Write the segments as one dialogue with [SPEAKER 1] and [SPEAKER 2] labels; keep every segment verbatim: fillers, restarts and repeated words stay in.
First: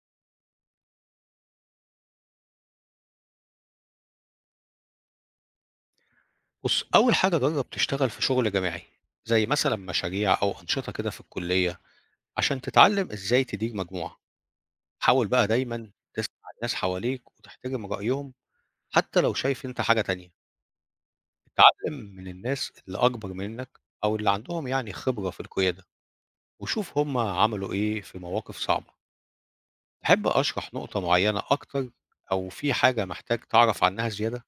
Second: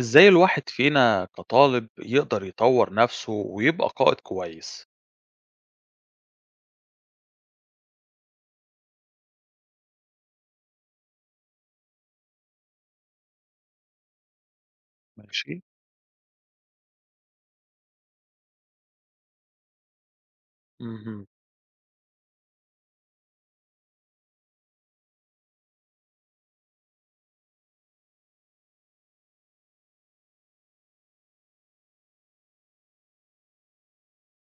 [SPEAKER 1] إزاي الواحد فينا كطالب يقدر يطور نفسه ويبقى قائد كويس؟
[SPEAKER 2] بُص، أول حاجة جرّب تشتغل في شغل جماعي، زي مثلًا مشاريع أو أنشطة كده في الكلية، عشان تتعلم إزاي تدير مجموعة. حاول بقى
[SPEAKER 1] ماشي؟
[SPEAKER 2] دايمًا تسمع الناس حواليك وتحترم رأيهم حتى لو شايف أنت حاجة تانية.
[SPEAKER 1] اهم.
[SPEAKER 2] اتعلم من الناس اللي أكبر منك أو اللي عندهم يعني خبرة في القيادة، وشوف هم عملوا إيه في مواقف صعبة. تحب أشرح نقطة معينة أكتر أو في حاجة محتاج تعرف عنها زيادة؟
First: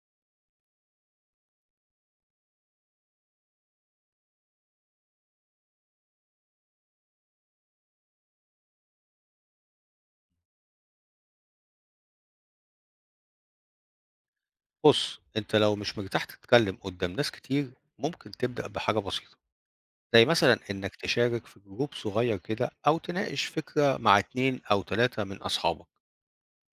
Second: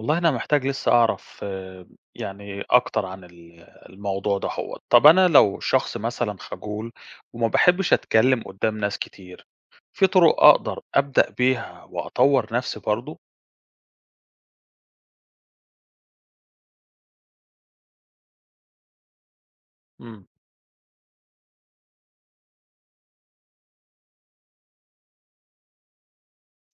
[SPEAKER 1] والله أنا محتاج لسه أعرف آآ، يعني أكتر عن ال الموضوع دهوّة. طب أنا لو شخص مثلًا خجول وما باحبش أتكلم قدّام ناس كتير، في طرق أقدر أبدأ بيها وأطور نفسي برضه؟
[SPEAKER 2] بُص، أنت لو مش مرتاح تتكلم قدّام ناس كتير، ممكن تبدأ بحاجة بسيطة. زي
[SPEAKER 1] إمم.
[SPEAKER 2] مثلًا إنك تشارك في جروب صغير كده أو تناقش فكرة مع اتنين أو تلاتة من أصحابك،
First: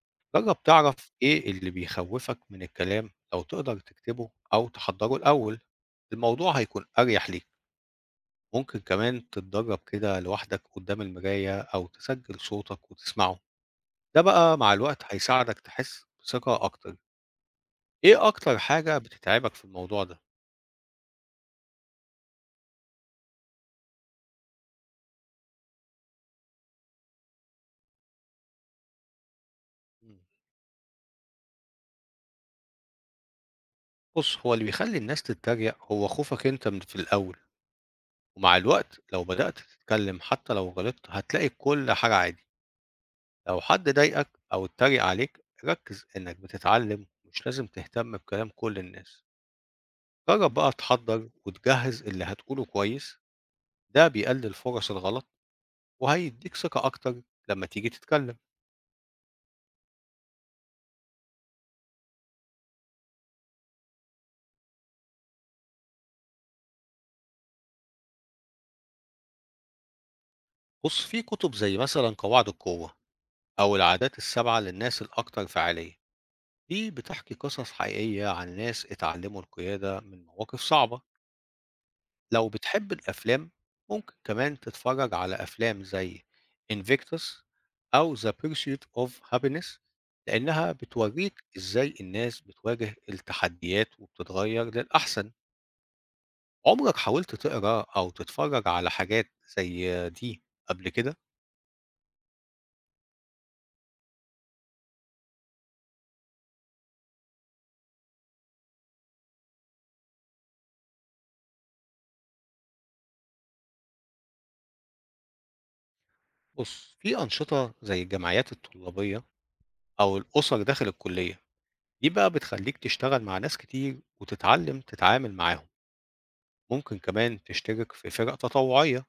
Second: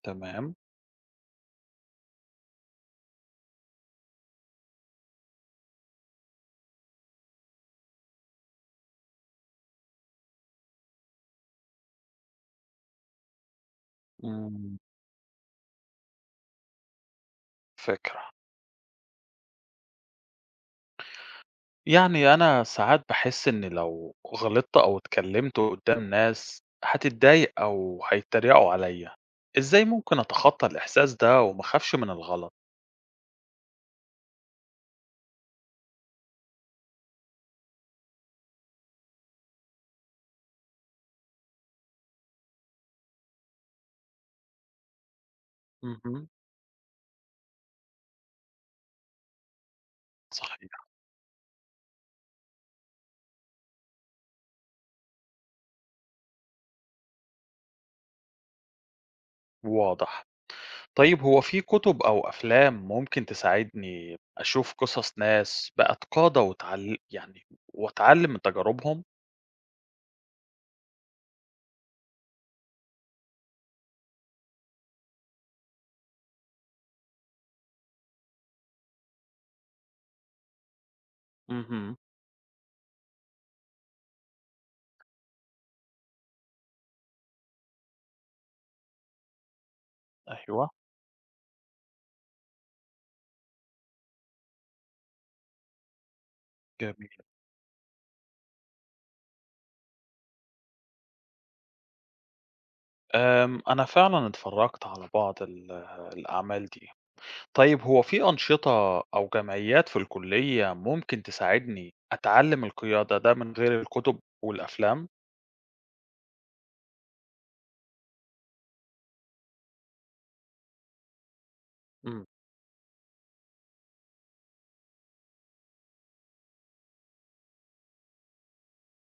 [SPEAKER 1] تمام.
[SPEAKER 2] جرّب تعرف إيه اللي بيخوّفك من الكلام لو تقدر تكتبه أو تحضّره الأول، الموضوع هيكون أريح ليك، ممكن كمان تتدرّب كده لوحدك قدّام المراية أو تسجّل صوتك وتسمعه، ده بقى مع
[SPEAKER 1] إمم.
[SPEAKER 2] الوقت هيساعدك تحس بثقة أكتر. إيه
[SPEAKER 1] فكرة.
[SPEAKER 2] أكتر حاجة بتتعبك في الموضوع ده؟
[SPEAKER 1] يعني أنا ساعات باحس إن لو غلطت أو اتكلمت قدّام ناس هتتضايق أو هيتريقوا عليّا، إزاي
[SPEAKER 2] إمم.
[SPEAKER 1] ممكن أتخطى الإحساس ده وما أخافش من الغلط؟
[SPEAKER 2] بُص، هو اللي بيخلّي الناس تتريق هو خوفك أنت من في الأول. ومع الوقت لو بدأت تتكلم حتى لو غلطت هتلاقي كل حاجة عادي. لو حد ضايقك أو اتريق عليك ركز
[SPEAKER 1] اهم.
[SPEAKER 2] إنك بتتعلم، مش لازم تهتم بكلام كل الناس. جرب
[SPEAKER 1] صحيح.
[SPEAKER 2] بقى تحضر وتجهز اللي هتقوله كويس، ده بيقلل فرص الغلط وهيديك ثقة أكتر لما تيجي تتكلم.
[SPEAKER 1] واضح. طيب هو في كُتب أو أفلام ممكن تساعدني أشوف قصص ناس بقت قادة واتعل يعني وأتعلم من تجاربهم؟
[SPEAKER 2] بص، في كتب زي مثلا قواعد القوة أو العادات السبعة للناس الأكثر فعالية، دي بتحكي قصص حقيقية عن ناس اتعلموا القيادة من مواقف صعبة.
[SPEAKER 1] اهم.
[SPEAKER 2] لو بتحب الأفلام، ممكن كمان تتفرج على أفلام زي Invictus أو The Pursuit of Happiness،
[SPEAKER 1] أيوه.
[SPEAKER 2] لأنها بتوريك إزاي الناس بتواجه التحديات وبتتغير للأحسن. عمرك
[SPEAKER 1] جميل.
[SPEAKER 2] حاولت تقرأ أو تتفرج على حاجات زي دي قبل كده؟
[SPEAKER 1] آمم، أنا فعلًا اتفرّجت على بعض ال الأعمال دي. طيب هو في أنشطة أو جمعيات في الكلية ممكن تساعدني أتعلم القيادة ده من غير الكتب والأفلام؟
[SPEAKER 2] بص، في أنشطة زي الجمعيات الطلابية أو الأسر داخل الكلية، دي
[SPEAKER 1] إمم.
[SPEAKER 2] بقى بتخليك تشتغل مع ناس كتير وتتعلم تتعامل معاهم. ممكن كمان تشترك في فرق تطوعية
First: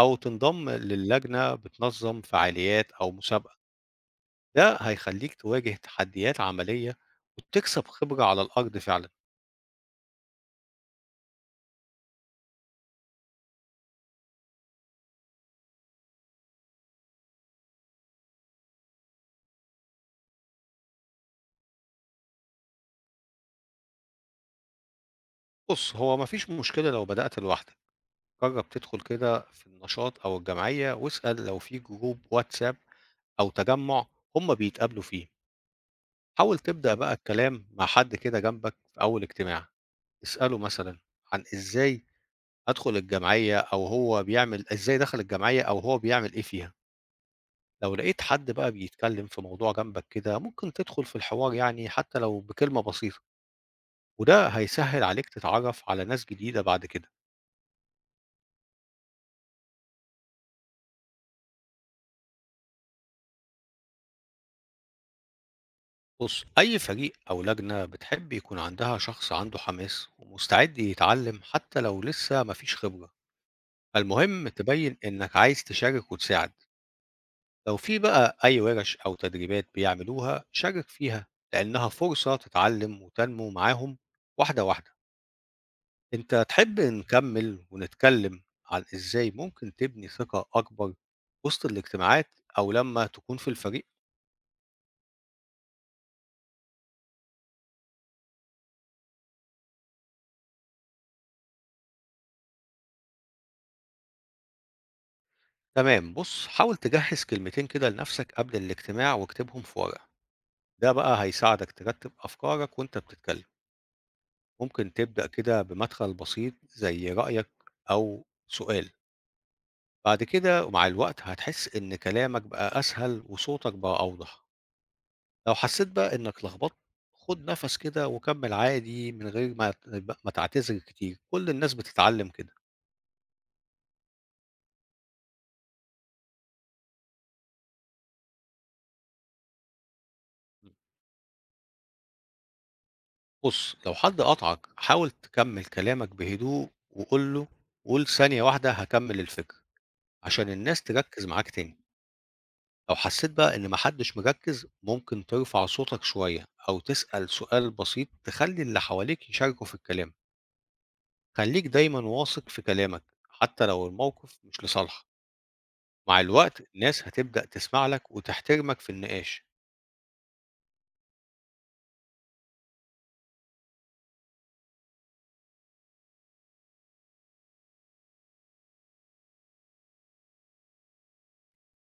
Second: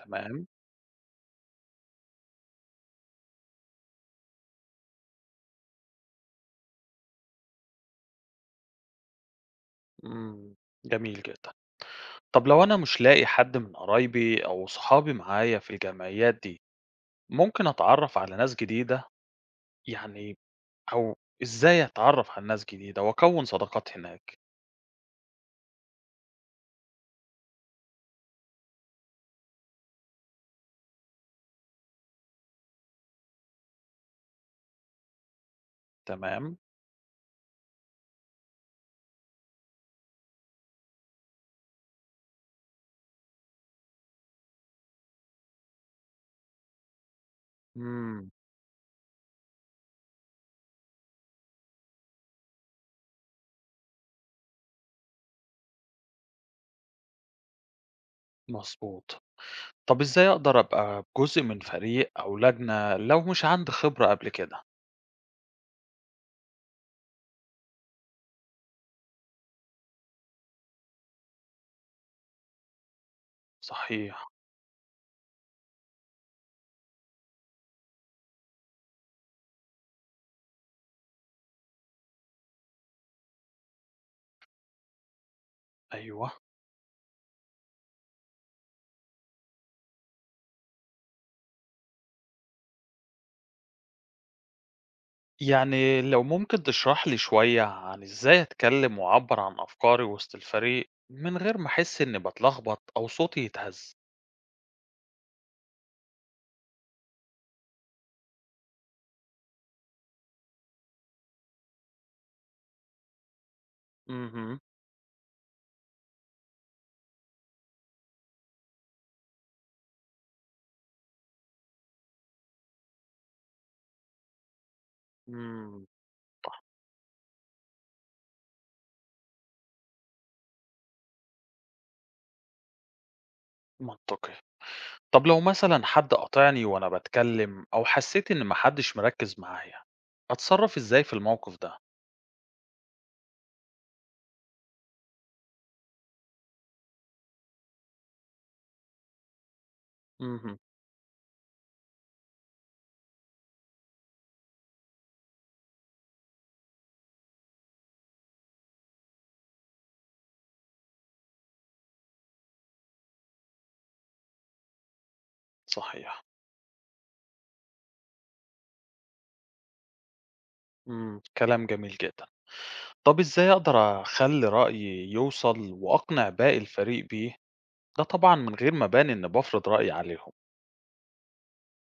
[SPEAKER 2] أو تنضم للجنة بتنظم فعاليات أو مسابقة، ده هيخليك تواجه تحديات عملية وتكسب خبرة على الأرض فعلا.
[SPEAKER 1] إمم. جميل جدًا. طب لو أنا مش لاقي حد من قرايبي أو صحابي معايا في الجمعيات دي، ممكن أتعرف على ناس جديدة؟ يعني أو إزاي أتعرف على ناس جديدة وأكوّن صداقات هناك؟
[SPEAKER 2] بص، هو مفيش مشكلة لو بدأت لوحدك. جرب تدخل كده في النشاط أو الجمعية واسأل لو في جروب واتساب أو تجمع هما بيتقابلوا فيه. حاول
[SPEAKER 1] تمام.
[SPEAKER 2] تبدأ بقى الكلام مع حد كده جنبك في أول اجتماع، اسأله مثلا عن إزاي أدخل الجمعية أو هو بيعمل إزاي دخل الجمعية أو هو بيعمل إيه فيها. لو لقيت
[SPEAKER 1] إمم.
[SPEAKER 2] حد بقى بيتكلم في موضوع جنبك كده ممكن تدخل في الحوار يعني حتى لو بكلمة بسيطة، وده هيسهل عليك تتعرف على ناس جديدة بعد كده.
[SPEAKER 1] مضبوط. طب إزاي أقدر أبقى جزء من فريق أو لجنة لو مش عندي خبرة قبل كده؟
[SPEAKER 2] بص، أي فريق أو لجنة بتحب يكون عندها شخص عنده حماس ومستعد يتعلم حتى لو لسه مفيش خبرة.
[SPEAKER 1] صحيح.
[SPEAKER 2] المهم تبين إنك عايز تشارك وتساعد. لو في بقى أي ورش أو تدريبات بيعملوها شارك فيها، لأنها فرصة تتعلم وتنمو معاهم واحدة واحدة.
[SPEAKER 1] أيوه.
[SPEAKER 2] أنت تحب نكمّل ونتكلّم عن إزاي ممكن تبني ثقة أكبر وسط الاجتماعات أو لمّا تكون في الفريق؟
[SPEAKER 1] يعني لو ممكن تشرح لي شوية عن إزاي أتكلم وأعبّر عن أفكاري وسط الفريق من غير ما أحس إني باتلخبط أو صوتي يتهز؟
[SPEAKER 2] تمام، بُص، حاول تجهّز كلمتين كده لنفسك قبل الاجتماع واكتبهم في ورقة، ده بقى هيساعدك ترتّب أفكارك وأنت بتتكلّم.
[SPEAKER 1] اهم.
[SPEAKER 2] ممكن تبدأ كده بمدخل بسيط زي رأيك أو سؤال، بعد كده ومع الوقت هتحس إن كلامك بقى أسهل وصوتك بقى أوضح. لو
[SPEAKER 1] إمم.
[SPEAKER 2] حسيت بقى إنك لخبطت، خُد نَفَس كده وكمّل عادي من غير ما ت ما تعتذر كتير، كل الناس بتتعلّم كده.
[SPEAKER 1] منطقي. طب لو مثلًا حد قاطعني وأنا باتكلم أو حسيت إن ما حدش مركّز معايا،
[SPEAKER 2] إمم.
[SPEAKER 1] أتصرّف إزاي في الموقف ده؟
[SPEAKER 2] بُص، لو حد قاطعك حاول تكمّل كلامك بهدوء وقُل له قُل ثانية واحدة هاكمّل الفكرة، عشان إمم.
[SPEAKER 1] اهم.
[SPEAKER 2] الناس تركّز معاك تاني. لو حسيت بقى إن ما حدش مركّز، ممكن ترفع صوتك شوية أو تسأل سؤال بسيط تخلّي اللي حواليك يشاركوا في الكلام. خلّيك دايمًا واثق في كلامك، حتى لو الموقف مش لصالحك. مع
[SPEAKER 1] صحيح.
[SPEAKER 2] الوقت الناس هتبدأ تسمع لك وتحترمك في النقاش.
[SPEAKER 1] إمم، كلام جميل جدًا. طب إزاي أقدر أخلّي رأيي يوصل وأقنع باقي الفريق بيه، ده طبعًا من غير ما أبان إني بافرض رأيي عليهم؟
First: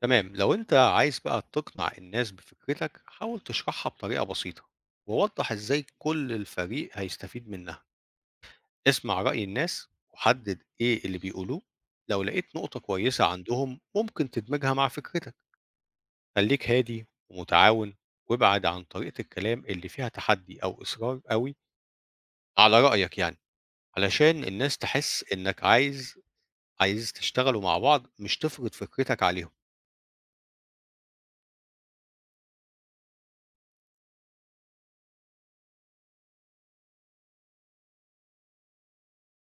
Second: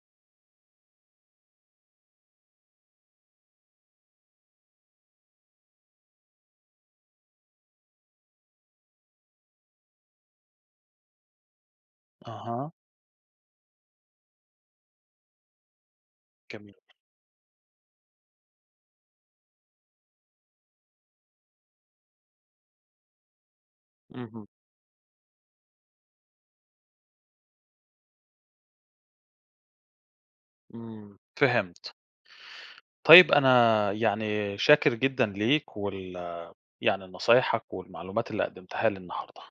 [SPEAKER 2] تمام، لو انت عايز بقى تقنع الناس بفكرتك حاول تشرحها بطريقة بسيطة ووضح ازاي كل الفريق هيستفيد منها. اسمع رأي الناس وحدد ايه اللي بيقولوه، لو لقيت
[SPEAKER 1] أها.
[SPEAKER 2] نقطة كويسة عندهم ممكن تدمجها مع فكرتك. خليك
[SPEAKER 1] جميل.
[SPEAKER 2] هادي ومتعاون، وابعد عن طريقة الكلام اللي فيها تحدي او اصرار قوي على رأيك يعني، علشان
[SPEAKER 1] اهم.
[SPEAKER 2] الناس تحس انك عايز عايز تشتغلوا مع بعض مش تفرض فكرتك عليهم.
[SPEAKER 1] إمم، فهمت. طيب أنا يعني شاكر جدًا ليك وال يعني لنصايحك والمعلومات اللي قدّمتها لي النهارده.